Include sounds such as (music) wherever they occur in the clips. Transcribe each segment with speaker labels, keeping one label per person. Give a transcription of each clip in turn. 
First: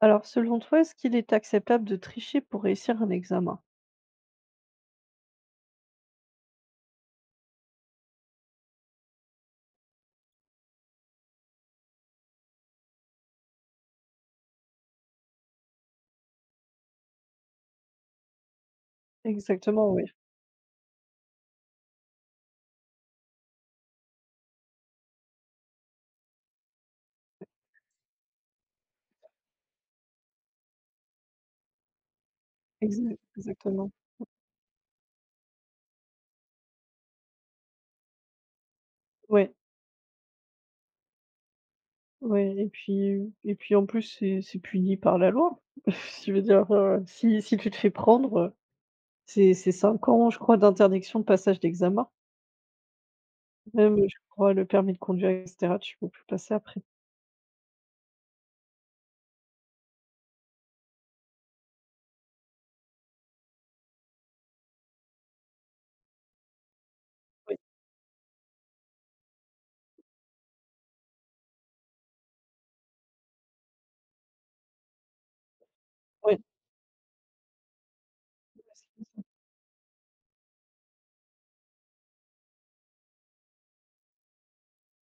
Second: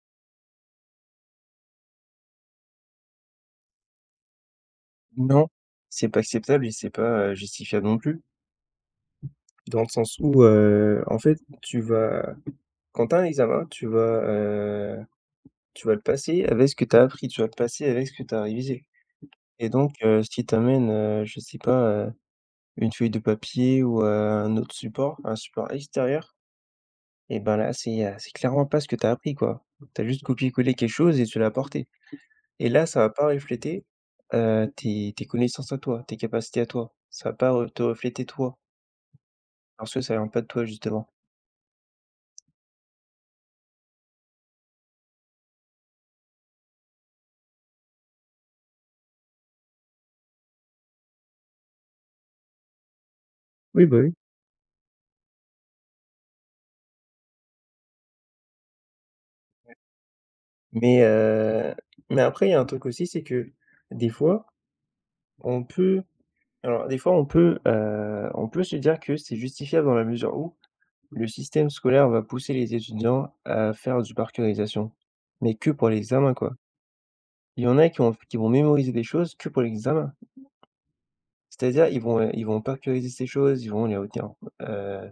Speaker 1: Alors, selon toi, est-ce qu'il est acceptable de tricher pour réussir un examen?
Speaker 2: Non, c'est pas acceptable et c'est pas, justifiable non plus. Dans le sens où, en fait, tu vas quand tu as un examen, heu, tu vas le passer avec ce que tu as appris, tu vas le passer avec ce que tu as révisé et
Speaker 1: Exactement,
Speaker 2: donc
Speaker 1: oui.
Speaker 2: heu, si tu amènes, je sais pas, une feuille de papier ou un autre support, un support extérieur et ben là, c'est clairement pas ce que tu as appris, quoi. Tu as juste copié-collé quelque chose et tu l'as apporté et là, ça va
Speaker 1: Exa-
Speaker 2: pas refléter,
Speaker 1: exactement.
Speaker 2: tes connaissances à toi, tes capacités à toi. Ça va pas re te refléter toi.
Speaker 1: Ouais,
Speaker 2: Parce que ça vient pas de toi, justement.
Speaker 1: ouais. Et puis en plus, c'est puni par la loi. (laughs) Je veux dire, si tu te fais prendre, c'est 5 ans, je crois, d'interdiction de passage d'examen.
Speaker 2: Oui,
Speaker 1: Même,
Speaker 2: bah, oui.
Speaker 1: je crois, le permis de conduire, etc., tu peux plus passer après.
Speaker 2: Mais heu, mais après, il y a un truc aussi, c'est que des fois, on peut alors des fois, on
Speaker 1: Ouais,
Speaker 2: peut, heu, on peut se dire que c'est justifiable dans la mesure où le système scolaire va pousser les étudiants à faire du par cœurisation, mais que pour l'examen,
Speaker 1: ouais.
Speaker 2: quoi. Il y en a qui vont mémoriser des choses que pour l'examen. C'est-à-dire, ils vont par cœuriser ces choses, ils vont les retenir, heu,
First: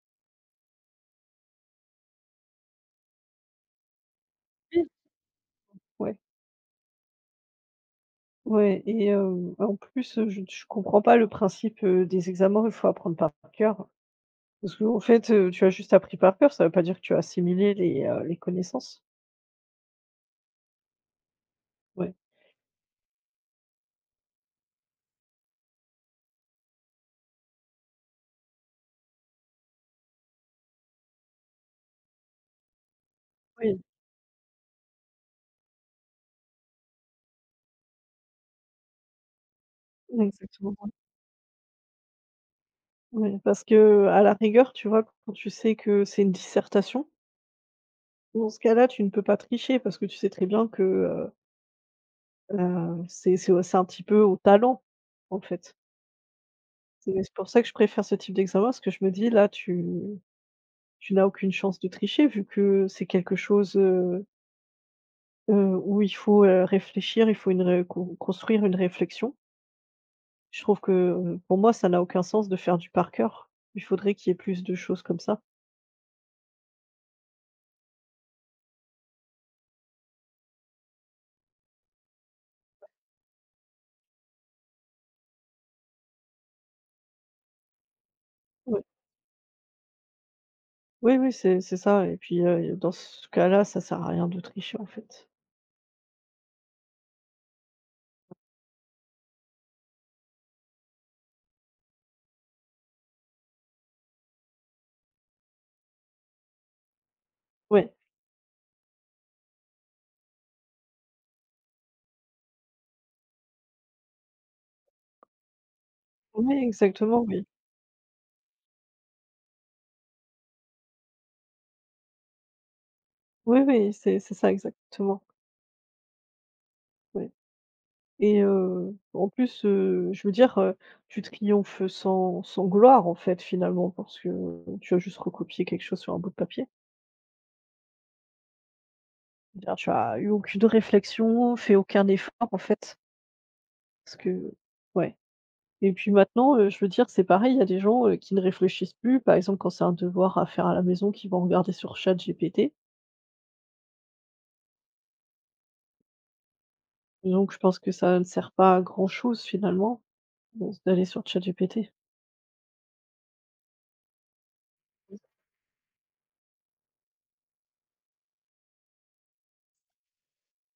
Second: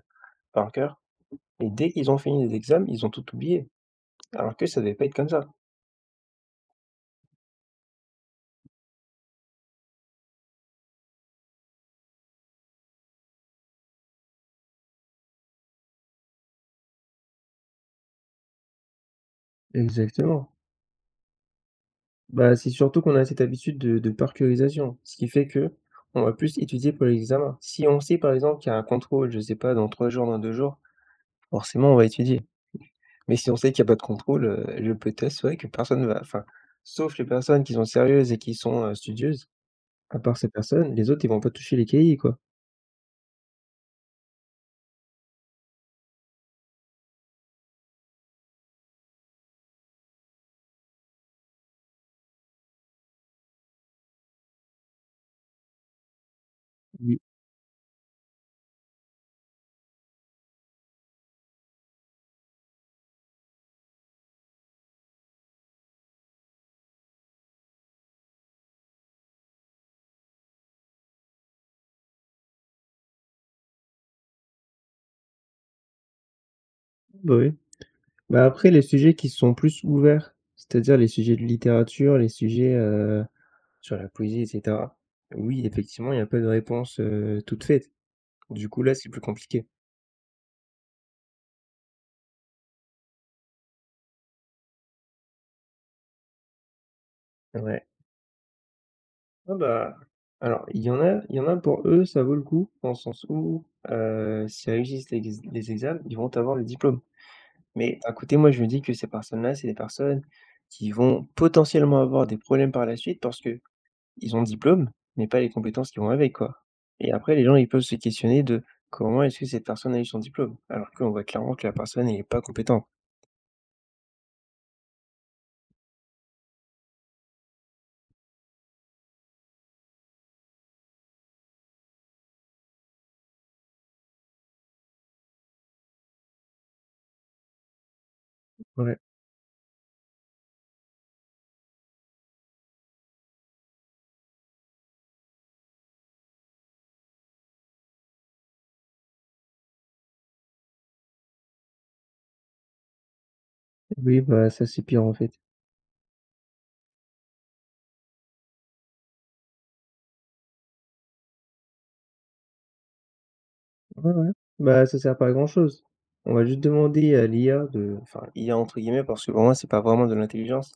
Speaker 2: par cœur. Et dès qu'ils ont fini les examens, ils ont tout oublié, alors que ça
Speaker 1: Oui,
Speaker 2: devait pas être comme ça.
Speaker 1: ouais. Ouais, et en plus, je comprends pas le principe, des examens, il faut apprendre par cœur. Parce que en fait, tu as juste appris par cœur, ça veut pas dire que tu as assimilé les connaissances.
Speaker 2: Exactement.
Speaker 1: Ouais,
Speaker 2: Bah, c'est surtout qu'on a cette habitude de par curisation, ce qui fait que on va plus étudier pour l'examen. Si on sait par exemple qu'il y a un contrôle, je sais pas, dans 3 jours, dans 2 jours, forcément, on va étudier. Mais si on sait qu'il
Speaker 1: oui,
Speaker 2: y a pas de contrôle, je peux t'assurer que personne va enfin, sauf les personnes qui sont sérieuses et qui sont, studieuses, à part ces
Speaker 1: exactement, ouais.
Speaker 2: personnes, les autres, ils vont pas toucher les cahiers, quoi.
Speaker 1: Ouais, parce qu'à la rigueur, tu vois, quand tu sais que c'est une dissertation, dans ce cas-là, tu ne peux pas tricher parce que tu sais très bien que, c'est un petit peu au talent, en fait. C'est
Speaker 2: Oui,
Speaker 1: c'est pour ça que je préfère ce type d'examen parce que je me dis: «Là, tu n'as aucune chance de tricher vu que c'est quelque chose, où il faut, réfléchir, il faut une ré con construire une réflexion». Je trouve que, pour moi, ça n'a aucun sens de faire du par cœur. Il faudrait qu'il y ait plus de choses comme ça.
Speaker 2: oui. Bah, après les sujets qui sont plus ouverts, c'est-à-dire les sujets de littérature, les sujets, sur la poésie et cetera. Oui, effectivement, il y a pas de réponse, toute faite. Du
Speaker 1: Ouais.
Speaker 2: coup, là, c'est plus compliqué.
Speaker 1: Oui, oui, c'est ça et puis, dans ce cas-là, ça sert à rien de tricher, en fait.
Speaker 2: Ouais. Ah bah, alors il y en a pour eux, ça vaut le coup, dans le sens où, s'ils réussissent l'ex les examens, ils vont avoir le diplôme.
Speaker 1: Oui,
Speaker 2: Mais à côté, moi, je me dis que ces personnes-là, c'est des personnes qui vont potentiellement avoir des problèmes par la suite parce que ils ont le diplôme, mais pas les compétences qui vont avec,
Speaker 1: oui,
Speaker 2: quoi. Et
Speaker 1: exactement,
Speaker 2: après, les
Speaker 1: oui.
Speaker 2: gens, ils peuvent se questionner de: «Comment est-ce que cette personne a eu son diplôme?» alors qu'on voit clairement que la personne, n'est pas compétente.
Speaker 1: Oui, oui, c'est ça exactement, ouais et en plus, je veux dire, tu triomphes sans gloire, en fait, finalement, parce que tu as juste recopié quelque chose sur un bout de papier.
Speaker 2: Ouais.
Speaker 1: Je veux dire, tu as eu aucune réflexion, fait aucun effort, en fait, parce que ouais. Et puis maintenant, je veux dire, c'est pareil, il y a des gens, qui ne réfléchissent plus. Par exemple, quand c'est un devoir à faire à la maison, qui vont regarder sur ChatGPT.
Speaker 2: Oui, bah, ça, c'est pire, en fait.
Speaker 1: Donc je pense que ça ne sert pas à grand-chose finalement, de d'aller sur ChatGPT.
Speaker 2: Ouais, ouais. Bah, ça sert pas à grand-chose. On va juste demander à l'IA de enfin, «IA» entre guillemets, parce que pour moi, c'est pas vraiment de l'intelligence,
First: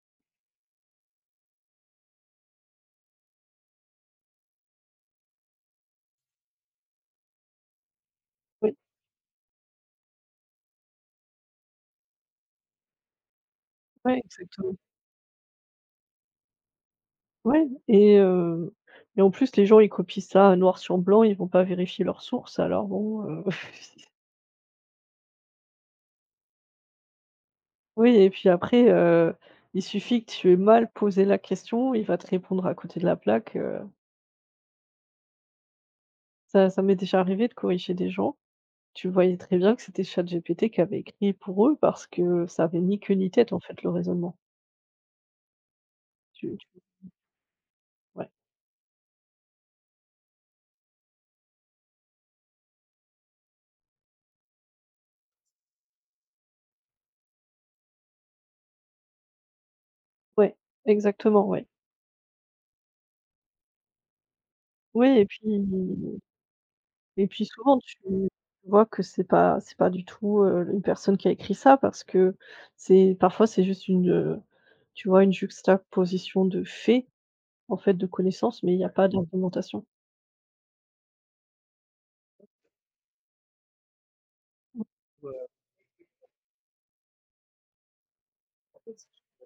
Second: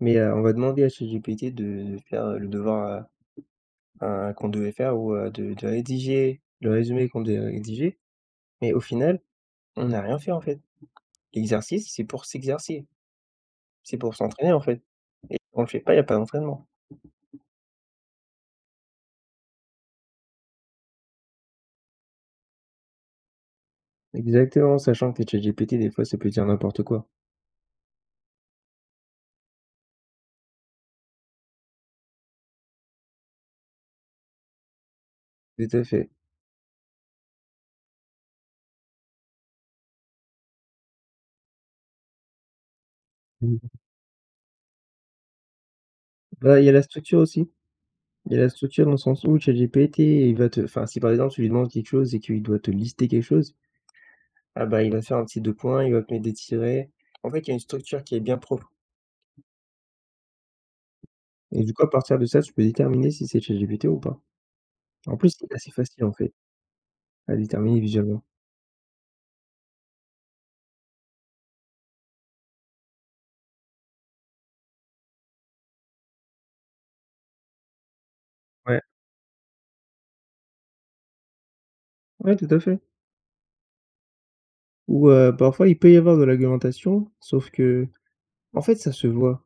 Speaker 2: on va demander à ChatGPT de faire le devoir à qu'on devait faire ou de rédiger le résumé qu'on devait rédiger, mais
Speaker 1: Oui,
Speaker 2: au final, on n'a rien fait, en fait. L'exercice, c'est pour s'exercer, c'est pour
Speaker 1: ouais,
Speaker 2: s'entraîner, en
Speaker 1: exactement.
Speaker 2: fait. On le fait pas, il y a pas d'entraînement.
Speaker 1: Ouais et en plus, les gens, ils copient ça noir sur blanc, ils vont pas vérifier leurs sources, alors bon (laughs)
Speaker 2: Exactement, sachant que ChatGPT, des fois, ça peut dire n'importe quoi.
Speaker 1: oui et puis après, il suffit que tu aies mal posé la question, il va te répondre à côté de la plaque.
Speaker 2: Tout à fait.
Speaker 1: Ça m'est déjà arrivé de corriger des gens. Tu voyais très bien que c'était ChatGPT qui avait écrit pour eux parce que ça avait ni queue ni tête en
Speaker 2: Mhm.
Speaker 1: fait le raisonnement. Tu
Speaker 2: Bah, il y a
Speaker 1: tu
Speaker 2: la structure aussi.
Speaker 1: ouais,
Speaker 2: Il y a la structure dans le sens où ChatGPT, il va te enfin, si par exemple, tu lui demandes quelque chose et qu'il doit te lister quelque chose, ah bah, il va faire un petit 2 points, il va te mettre des tirets. En fait, il y a une structure qui est bien propre
Speaker 1: ouais, exactement,
Speaker 2: et
Speaker 1: ouais.
Speaker 2: du coup, à partir de ça, tu peux déterminer si c'est ChatGPT ou pas. En
Speaker 1: Oui et
Speaker 2: plus,
Speaker 1: puis
Speaker 2: c'est assez facile, en fait, à
Speaker 1: souvent
Speaker 2: déterminer
Speaker 1: tu
Speaker 2: visuellement.
Speaker 1: vois que c'est pas du tout, une personne qui a écrit ça parce que c'est juste une, tu vois, une juxtaposition de faits, en fait, de connaissances, mais il
Speaker 2: Ouais,
Speaker 1: y a pas d'argumentation.
Speaker 2: ouais, tout à fait.
Speaker 1: Mmh.
Speaker 2: Ou, parfois, il peut y avoir de l'argumentation, sauf que en fait, ça se voit.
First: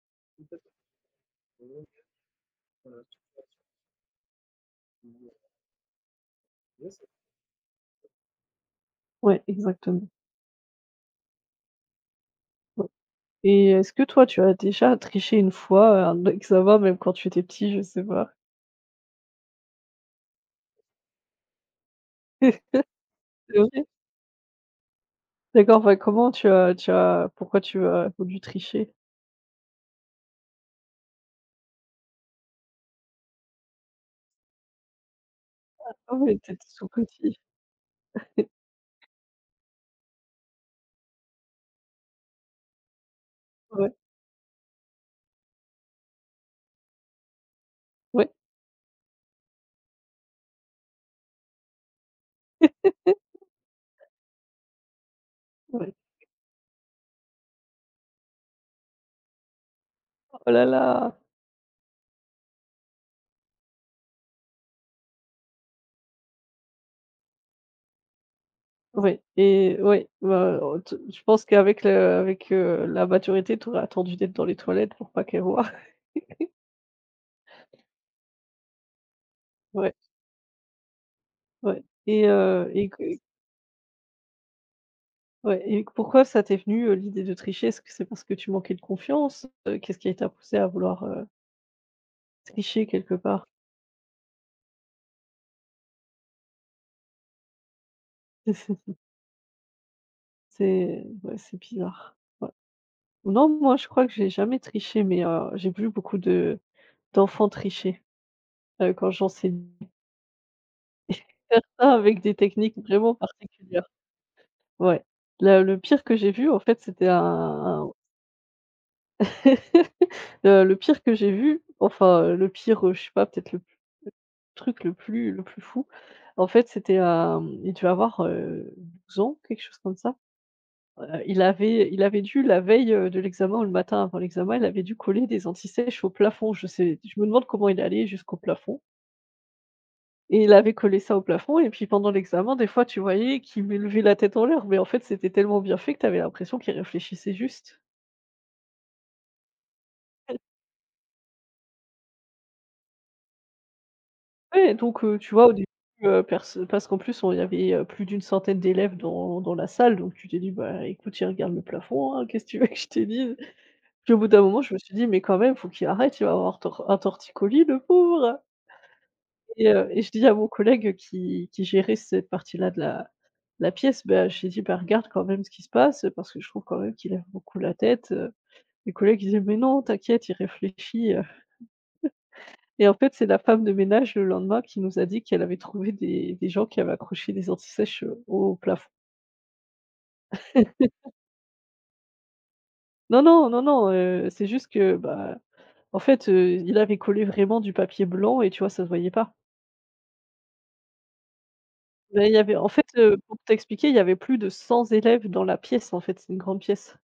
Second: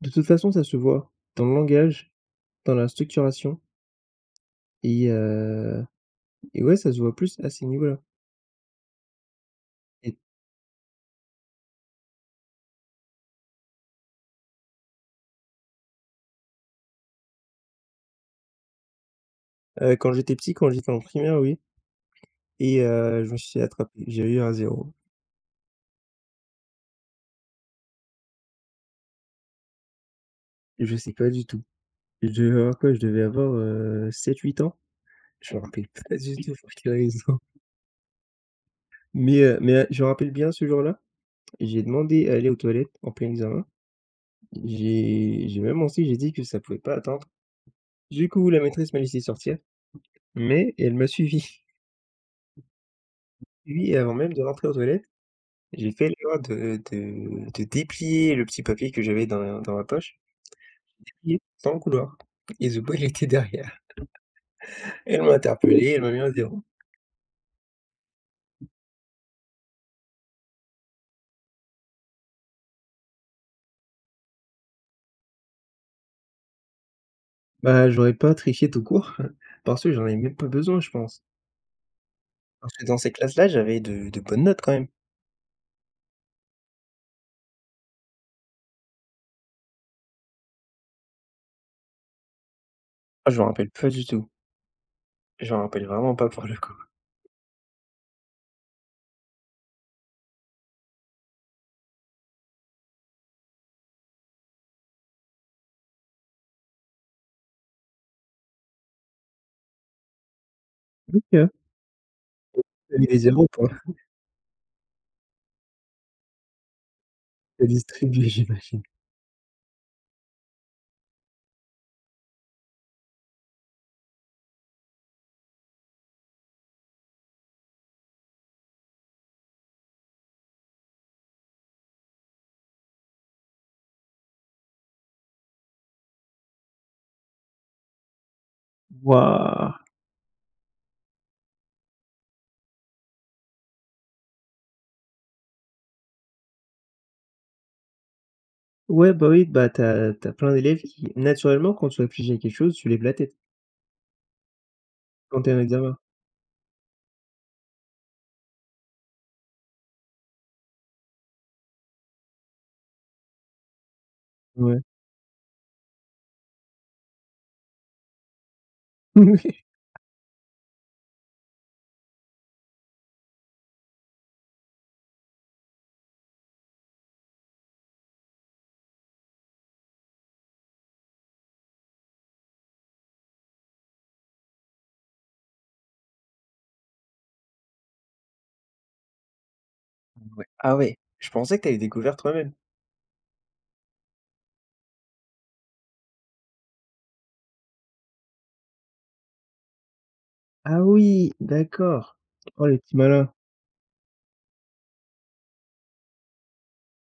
Speaker 2: De toute façon, ça se voit dans le langage, dans la structuration et ouais, ça se voit plus à ces niveaux-là
Speaker 1: Ouais, exactement.
Speaker 2: et
Speaker 1: Ouais et est-ce que toi tu as déjà triché une fois, un (laughs) examen même quand tu étais petit? Je sais pas.
Speaker 2: quand j'étais petit, quand j'étais en primaire, oui. Je me suis
Speaker 1: (laughs)
Speaker 2: attrapé. J'ai eu un zéro.
Speaker 1: D'accord, ouais, comment tu as pourquoi tu as voulu tricher?
Speaker 2: Je sais pas du tout. Je devais avoir quoi? Je devais avoir, 7-8 ans? Je me rappelle
Speaker 1: Ah
Speaker 2: pas du
Speaker 1: ouais, tu
Speaker 2: tout
Speaker 1: étais
Speaker 2: pour
Speaker 1: tout
Speaker 2: quelle
Speaker 1: petit.
Speaker 2: raison,
Speaker 1: (laughs)
Speaker 2: mais je me rappelle bien ce jour-là, j'ai demandé à aller aux toilettes en plein examen.
Speaker 1: Ouais,
Speaker 2: J'ai même menti, j'ai dit que ça pouvait pas attendre. Du
Speaker 1: ouais,
Speaker 2: coup, la maîtresse m'a laissé sortir, mais elle m'a suivi. (laughs)
Speaker 1: (laughs)
Speaker 2: Oui, avant même de rentrer aux toilettes, j'ai
Speaker 1: ouais.
Speaker 2: fait l'erreur de de déplier le petit papier que j'avais dans ma poche,
Speaker 1: Oh là là!
Speaker 2: déplié dans le couloir et The Boy il était derrière. Elle m'a interpellé, elle m'a mis à zéro.
Speaker 1: Ouais et ouais, bah, t je pense qu'avec la maturité, tu aurais attendu d'être dans les toilettes pour pas qu'elle voie. (laughs)
Speaker 2: Bah, j'aurais pas triché tout court, (laughs) parce que
Speaker 1: Ouais,
Speaker 2: j'en avais même pas besoin, je pense.
Speaker 1: ouais
Speaker 2: Parce que
Speaker 1: et
Speaker 2: dans
Speaker 1: que
Speaker 2: ces classes-là, j'avais de bonnes notes quand même.
Speaker 1: ouais et pourquoi ça t'est venu, l'idée de tricher? Est-ce que c'est parce que tu manquais de confiance? Qu'est-ce qui t'a poussé à vouloir, tricher quelque
Speaker 2: Ah, je
Speaker 1: part?
Speaker 2: me rappelle pas du tout. Je me rappelle vraiment pas pour le coup.
Speaker 1: (laughs) C'est ouais, c'est bizarre. Ouais. Non, moi, je crois que j'ai jamais triché, mais j'ai vu beaucoup de d'enfants tricher, quand j'enseignais.
Speaker 2: OK.
Speaker 1: Faire ça avec des techniques
Speaker 2: Tu as mis
Speaker 1: vraiment
Speaker 2: des 0 pour
Speaker 1: particulières. Ouais. Le pire que j'ai vu, en fait, c'était un
Speaker 2: la
Speaker 1: un-
Speaker 2: distribuer, (laughs) j'imagine.
Speaker 1: (laughs) Le pire que j'ai vu, enfin, le pire, je sais pas, peut-être le p truc le plus fou, en fait, c'était, il devait avoir, 12 ans, quelque chose comme ça. Il avait dû la veille, de l'examen ou le matin avant l'examen, il avait dû coller des antisèches au plafond. Je me demande comment il allait jusqu'au plafond,
Speaker 2: Waouh!
Speaker 1: et il avait collé ça au plafond et puis pendant l'examen, des fois, tu voyais qu'il levait la tête en l'air, mais en fait, c'était tellement bien fait que tu avais l'impression qu'il réfléchissait juste.
Speaker 2: Ouais, bah, oui, bah, t'as plein
Speaker 1: (laughs)
Speaker 2: d'élèves qui naturellement, quand tu réfléchis à quelque chose, tu lèves la tête
Speaker 1: Ouais, donc tu
Speaker 2: quand
Speaker 1: vois,
Speaker 2: t'es
Speaker 1: au
Speaker 2: es en
Speaker 1: début,
Speaker 2: examen.
Speaker 1: perso parce qu'en plus, on il y avait, plus d'une centaine d'élèves dans la salle, donc tu t'es dit: «Bah, écoute, il regarde le plafond, hein, (laughs) qu'est-ce que tu veux que je te dise?» Puis au bout d'un moment, je me
Speaker 2: Ouais.
Speaker 1: suis dit: «Mais quand même, faut qu'il arrête, il va avoir tor un torticolis le pauvre». Et
Speaker 2: (laughs)
Speaker 1: heu et je dis à mon collègue qui gérait cette partie-là de la pièce, bah, j'ai dit: «Bah, regarde quand même ce qui se passe, parce que je trouve quand même qu'il lève beaucoup la tête». Mes collègues ils disaient: «Mais non, t'inquiète, il réfléchit» et en fait, c'est la femme de ménage, le lendemain, qui nous a dit qu'elle avait trouvé des gens qui avaient accroché des antisèches, au plafond.
Speaker 2: Ouais. Ouais. Ah ouais, je pensais que tu avais découvert toi-même.
Speaker 1: «Non, non, non, non, c'est juste que, bah, en fait, il avait collé vraiment du papier blanc et tu vois, ça se voyait pas».
Speaker 2: Ah oui, d'accord.
Speaker 1: Bah, il y avait
Speaker 2: Oh,
Speaker 1: en
Speaker 2: le
Speaker 1: fait,
Speaker 2: petit malin.
Speaker 1: pour t'expliquer, il y avait plus de 100 élèves dans la pièce, en fait, c'est une grande pièce.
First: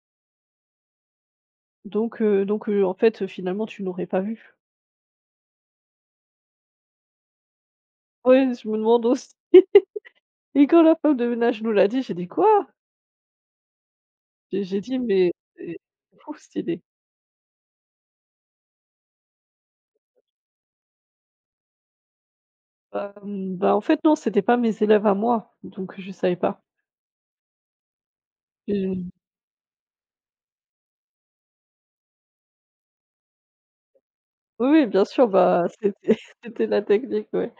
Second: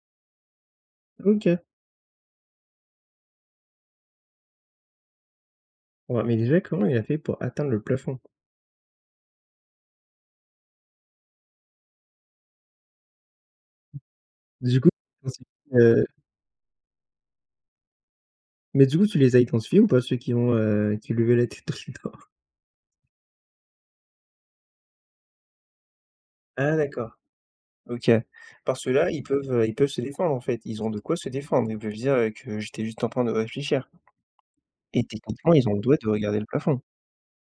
Speaker 2: OK.
Speaker 1: Donc , en fait, finalement, tu n'aurais pas vu.
Speaker 2: Ouais, mais déjà, comment il a fait pour atteindre le plafond?
Speaker 1: Ouais, je me demande aussi. (laughs) Et quand la femme de ménage nous l'a dit, j'ai dit: «Quoi?» J'ai
Speaker 2: Du coup,
Speaker 1: dit: «Mais c'est
Speaker 2: heu,
Speaker 1: fou cette idée».
Speaker 2: mais du coup, tu les as identifiés ou pas ceux qui ont, qui levaient la tête tout le temps?
Speaker 1: Bah, en fait, non, c'était pas mes élèves à moi, donc je savais pas.
Speaker 2: Ah d'accord, OK. Parce que
Speaker 1: Et
Speaker 2: là, ils peuvent se défendre, en fait. Ils ont de quoi se défendre. Ils peuvent dire, que j'étais juste en train de réfléchir
Speaker 1: oui, oui,
Speaker 2: et
Speaker 1: bien sûr,
Speaker 2: techniquement,
Speaker 1: bah,
Speaker 2: ils ont le droit de
Speaker 1: c'était (laughs)
Speaker 2: regarder le
Speaker 1: c'était la
Speaker 2: plafond.
Speaker 1: technique, ouais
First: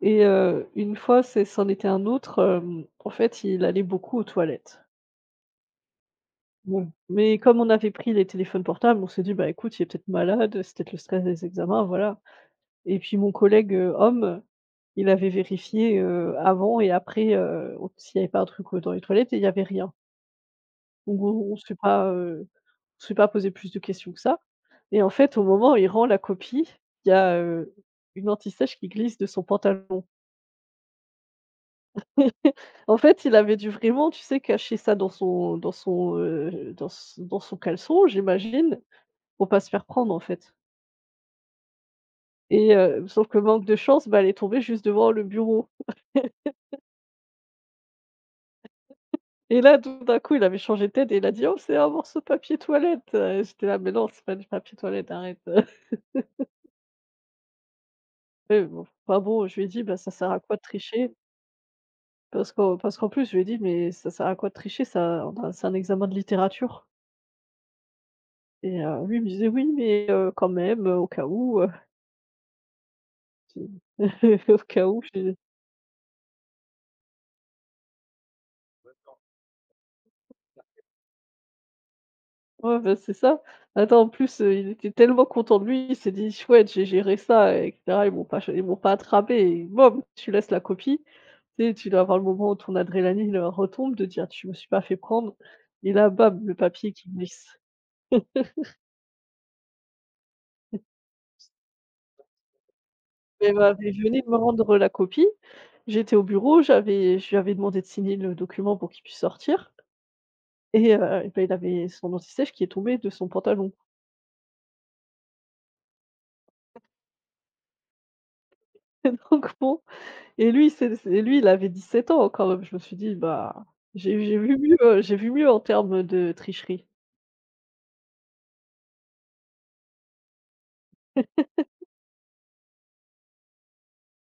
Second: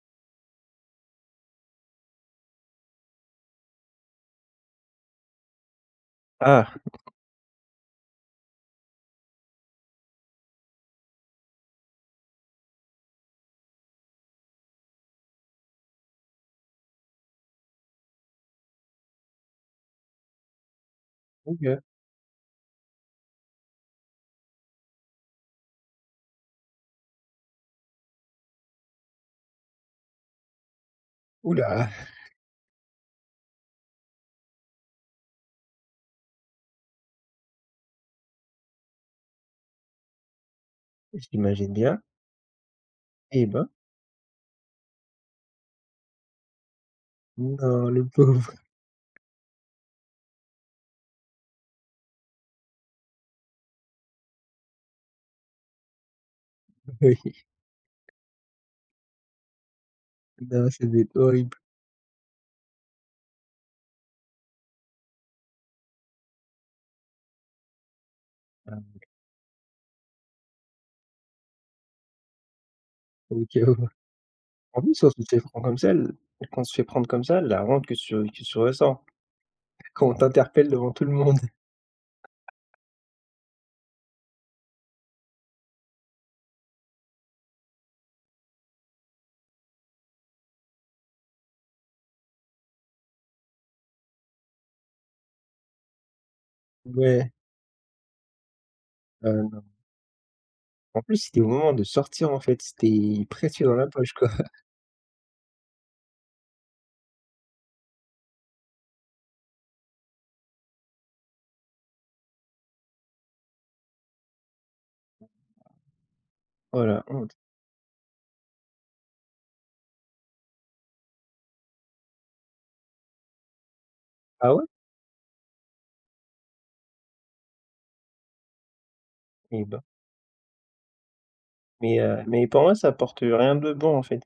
Speaker 1: et heu, Une fois, c'en était un autre, en fait, il allait beaucoup aux toilettes.
Speaker 2: Ah,
Speaker 1: Bon, mais comme on avait pris les téléphones portables, on s'est dit: «Bah, écoute, il est peut-être malade, c'est peut-être le stress des examens, voilà». Et puis mon collègue, homme, il avait vérifié, avant et après, au s'il y avait pas un truc, dans les toilettes et il y avait rien. Donc on ne s'est
Speaker 2: OK.
Speaker 1: pas, heu, on s'est pas posé plus de questions que ça et en fait, au moment où il rend la copie, il y a une anti-sèche qui glisse de son pantalon.
Speaker 2: Ouh là!
Speaker 1: (laughs) En fait, il avait dû vraiment, tu sais, cacher ça dans son caleçon, j'imagine, pour pas se faire prendre, en fait,
Speaker 2: J'imagine bien.
Speaker 1: et sauf que
Speaker 2: Eh
Speaker 1: manque
Speaker 2: ben,
Speaker 1: de chance, bah, elle est tombée juste devant le bureau.
Speaker 2: non, le pauvre,
Speaker 1: Et là, tout d'un coup, il avait changé de tête et il a dit: «Oh, c'est un morceau de papier toilette!» et j'étais là: «Mais non, c'est pas du papier toilette, arrête!» (laughs)
Speaker 2: (laughs) oui,
Speaker 1: Et bon, enfin bon, je lui ai dit: «Bah, ça sert à quoi de
Speaker 2: non, ça doit
Speaker 1: tricher?»
Speaker 2: être horrible.
Speaker 1: Parce qu'en plus, je lui ai dit: «Mais ça sert à quoi de tricher? Ça on a c'est un examen de littérature» et
Speaker 2: Mmh.
Speaker 1: lui, il me disait: «Oui, mais quand même, au cas où».
Speaker 2: OK, ouais.
Speaker 1: (laughs) Au
Speaker 2: En
Speaker 1: cas
Speaker 2: plus,
Speaker 1: où.
Speaker 2: quand on se fait prendre comme ça, l quand on se fait prendre comme ça, la honte que tu ressens, (laughs) quand on t'interpelle devant tout le monde.
Speaker 1: Ouais, bah, c'est ça. Attends, en plus, il était tellement content de lui, il s'est dit: «Chouette, j'ai géré ça» et cetera. Ils m'ont pas attrapé et boum, tu laisses la copie. Tu sais, tu dois avoir le moment où ton adrénaline, retombe, de dire: tu me suis pas fait prendre» et là, bam, le papier qui
Speaker 2: Ouais,
Speaker 1: glisse.
Speaker 2: non. En plus, c'était au moment de sortir, en fait, c'était
Speaker 1: Mais
Speaker 2: presque dans
Speaker 1: bah,
Speaker 2: la
Speaker 1: mais il
Speaker 2: poche,
Speaker 1: venait de
Speaker 2: quoi.
Speaker 1: me
Speaker 2: (laughs)
Speaker 1: rendre la copie. J'étais au bureau, j'avais je lui avais demandé de signer le document pour qu'il puisse sortir et bah, il avait son anti-sèche qui est tombé de son pantalon.
Speaker 2: Oh la honte.
Speaker 1: (laughs) Donc bon. Et lui, c'est lui, il avait 17 ans quand même. Je me suis dit: «Bah, j'ai
Speaker 2: Ah
Speaker 1: vu
Speaker 2: ouais?
Speaker 1: mieux, j'ai vu mieux en termes de tricherie».
Speaker 2: Eh ben. Mais pour moi, ça apporte rien de bon, en fait.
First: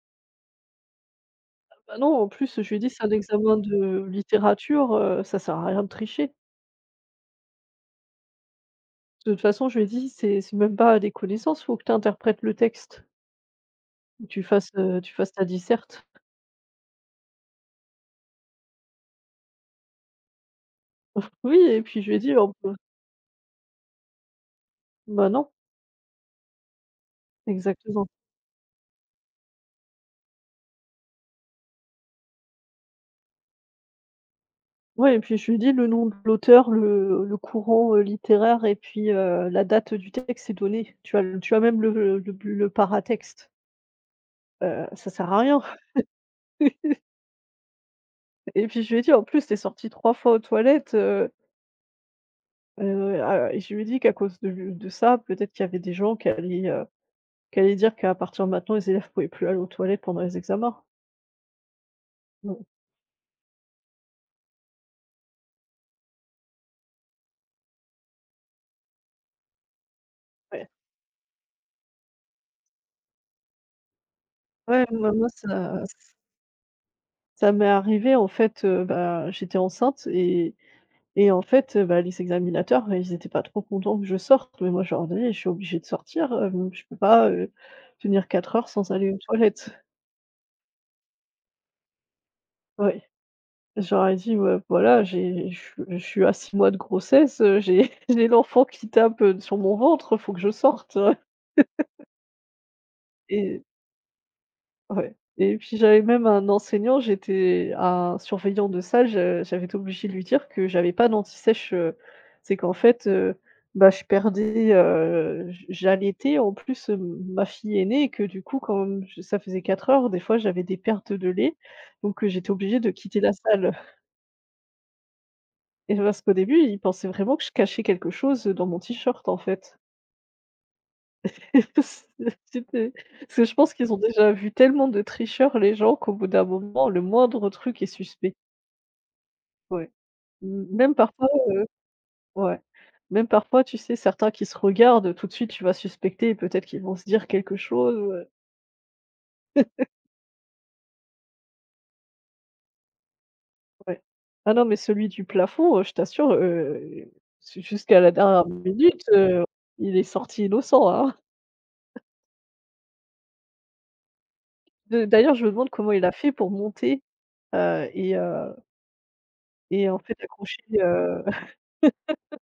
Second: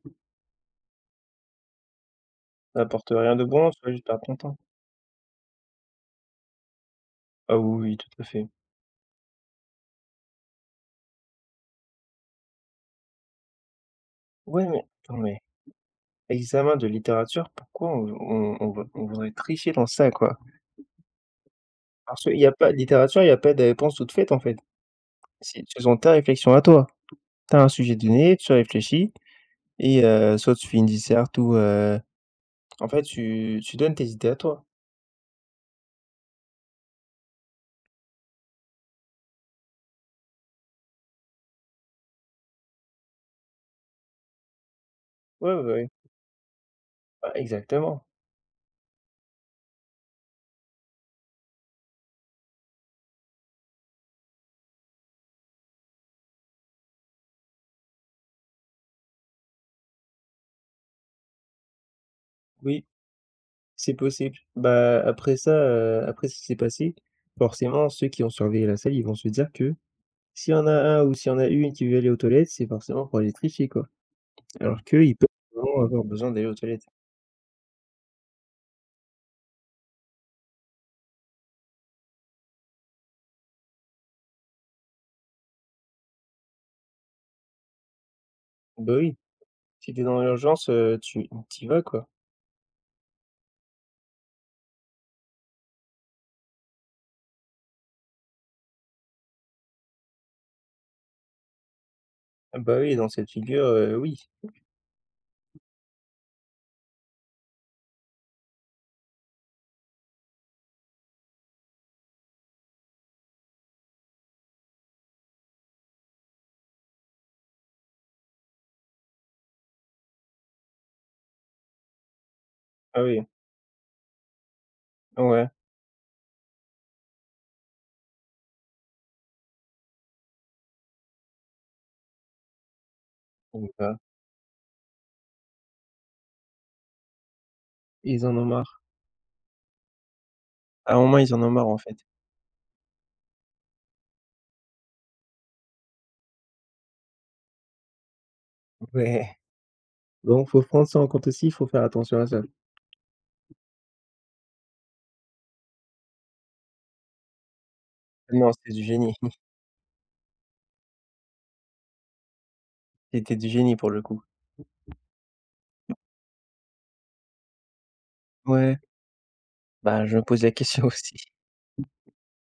Speaker 1: Bah, non, en plus, je lui ai
Speaker 2: Ça
Speaker 1: dit: «C'est un
Speaker 2: apporte rien de
Speaker 1: examen
Speaker 2: bon, tu vas
Speaker 1: de
Speaker 2: juste pas content.
Speaker 1: littérature, ça sert à rien de tricher».
Speaker 2: Ah oui, oui, tout à fait.
Speaker 1: De toute façon, je lui ai dit: «C'est même pas des connaissances, faut que tu interprètes le texte, que tu
Speaker 2: Ouais,
Speaker 1: fasses
Speaker 2: mais attends,
Speaker 1: ta disserte».
Speaker 2: Examen de littérature, pourquoi on voudrait tricher dans ça, quoi?
Speaker 1: (laughs) Oui et puis je lui ai
Speaker 2: Parce
Speaker 1: dit:
Speaker 2: qu'il y a
Speaker 1: «On
Speaker 2: pas
Speaker 1: peut»
Speaker 2: de littérature, il y a pas de réponse toute faite, en fait.
Speaker 1: bah, non,
Speaker 2: C'est selon ta réflexion à toi. Tu as un sujet
Speaker 1: exactement.
Speaker 2: donné, tu réfléchis et soit tu fais une disserte ou en fait, tu donnes tes idées à toi.
Speaker 1: Ouais et puis je lui ai dit: «Le nom de l'auteur, le courant, littéraire et puis, la date du texte est donnée. Tu as le tu as même le paratexte». Ça sert à
Speaker 2: Ouais,
Speaker 1: rien.
Speaker 2: ouais, ouais,
Speaker 1: (laughs)
Speaker 2: bah, exactement.
Speaker 1: Et puis je lui ai dit: «En plus, tu es sortie 3 fois aux toilettes» a et je lui ai dit qu'à cause de ça, peut-être qu'il y avait des gens qui allaient, dire qu'à partir de maintenant, les élèves pouvaient plus aller aux toilettes pendant les examens. Donc
Speaker 2: Oui, c'est possible. Bah, après ça, après ce qui s'est passé, forcément, ceux qui ont surveillé la salle, ils vont se dire que s'il y en
Speaker 1: ouais.
Speaker 2: a un ou s'il y en a une qui veut aller aux toilettes, c'est forcément pour aller tricher, quoi. Alors
Speaker 1: Ouais, moi
Speaker 2: qu'ils
Speaker 1: moi
Speaker 2: peuvent
Speaker 1: ça
Speaker 2: vraiment avoir besoin d'aller aux toilettes.
Speaker 1: ça m'est arrivé en fait, bah, j'étais enceinte et en fait, bah, les examinateurs, bah, ils étaient pas trop contents que je sorte, mais moi je leur dis: «Je suis obligée de sortir, je peux pas, tenir 4 heures sans
Speaker 2: Bah
Speaker 1: aller
Speaker 2: oui,
Speaker 1: aux toilettes».
Speaker 2: si t'es dans l'urgence, tu t'y vas, quoi.
Speaker 1: Ouais. J'aurais dit: «Ouais, voilà, j'ai je suis à 6 mois de grossesse, j'ai (laughs) j'ai l'enfant qui tape, sur mon ventre, faut que je sorte». (laughs)
Speaker 2: Ah bah oui, dans cette
Speaker 1: Et
Speaker 2: figure, oui.
Speaker 1: ouais et puis j'avais même un enseignant, j'étais un surveillant de salle, je j'avais été obligée de lui dire que j'avais pas d'anti-sèche, c'est qu'en fait, bah, je perdais, j'allaitais en plus, ma fille aînée et que du coup, quand je ça faisait 4 heures, des fois, j'avais des pertes de lait donc, j'étais obligée de
Speaker 2: Ah
Speaker 1: quitter
Speaker 2: oui,
Speaker 1: la salle.
Speaker 2: ouais,
Speaker 1: Et parce qu'au début, il pensait vraiment que je cachais quelque chose, dans mon t-shirt, en fait. (laughs) C'était parce que je
Speaker 2: donc
Speaker 1: pense qu'ils
Speaker 2: heu,
Speaker 1: ont déjà vu tellement de tricheurs, les gens, qu'au bout d'un moment, le moindre truc est
Speaker 2: ils
Speaker 1: suspect.
Speaker 2: en ont marre.
Speaker 1: Ouais. M même
Speaker 2: À un moment,
Speaker 1: parfois
Speaker 2: ils en ont marre, en fait.
Speaker 1: Ouais. Même parfois, tu sais, certains qui se regardent, tout de suite, tu vas suspecter, et peut-être qu'ils vont se dire quelque chose, ouais,
Speaker 2: Ouais, donc faut prendre ça en compte aussi, il faut faire attention à ça.
Speaker 1: ouais. Ah non, mais celui du plafond, je t'assure, ju jusqu'à la dernière
Speaker 2: Non,
Speaker 1: minute, heu, il est sorti innocent, hein.
Speaker 2: c'était du génie pour le coup.
Speaker 1: De d'ailleurs, je me demande comment il a fait pour monter, heu et heu
Speaker 2: Ouais,
Speaker 1: et en
Speaker 2: bah,
Speaker 1: fait
Speaker 2: je me pose la
Speaker 1: accrocher
Speaker 2: question (laughs) aussi.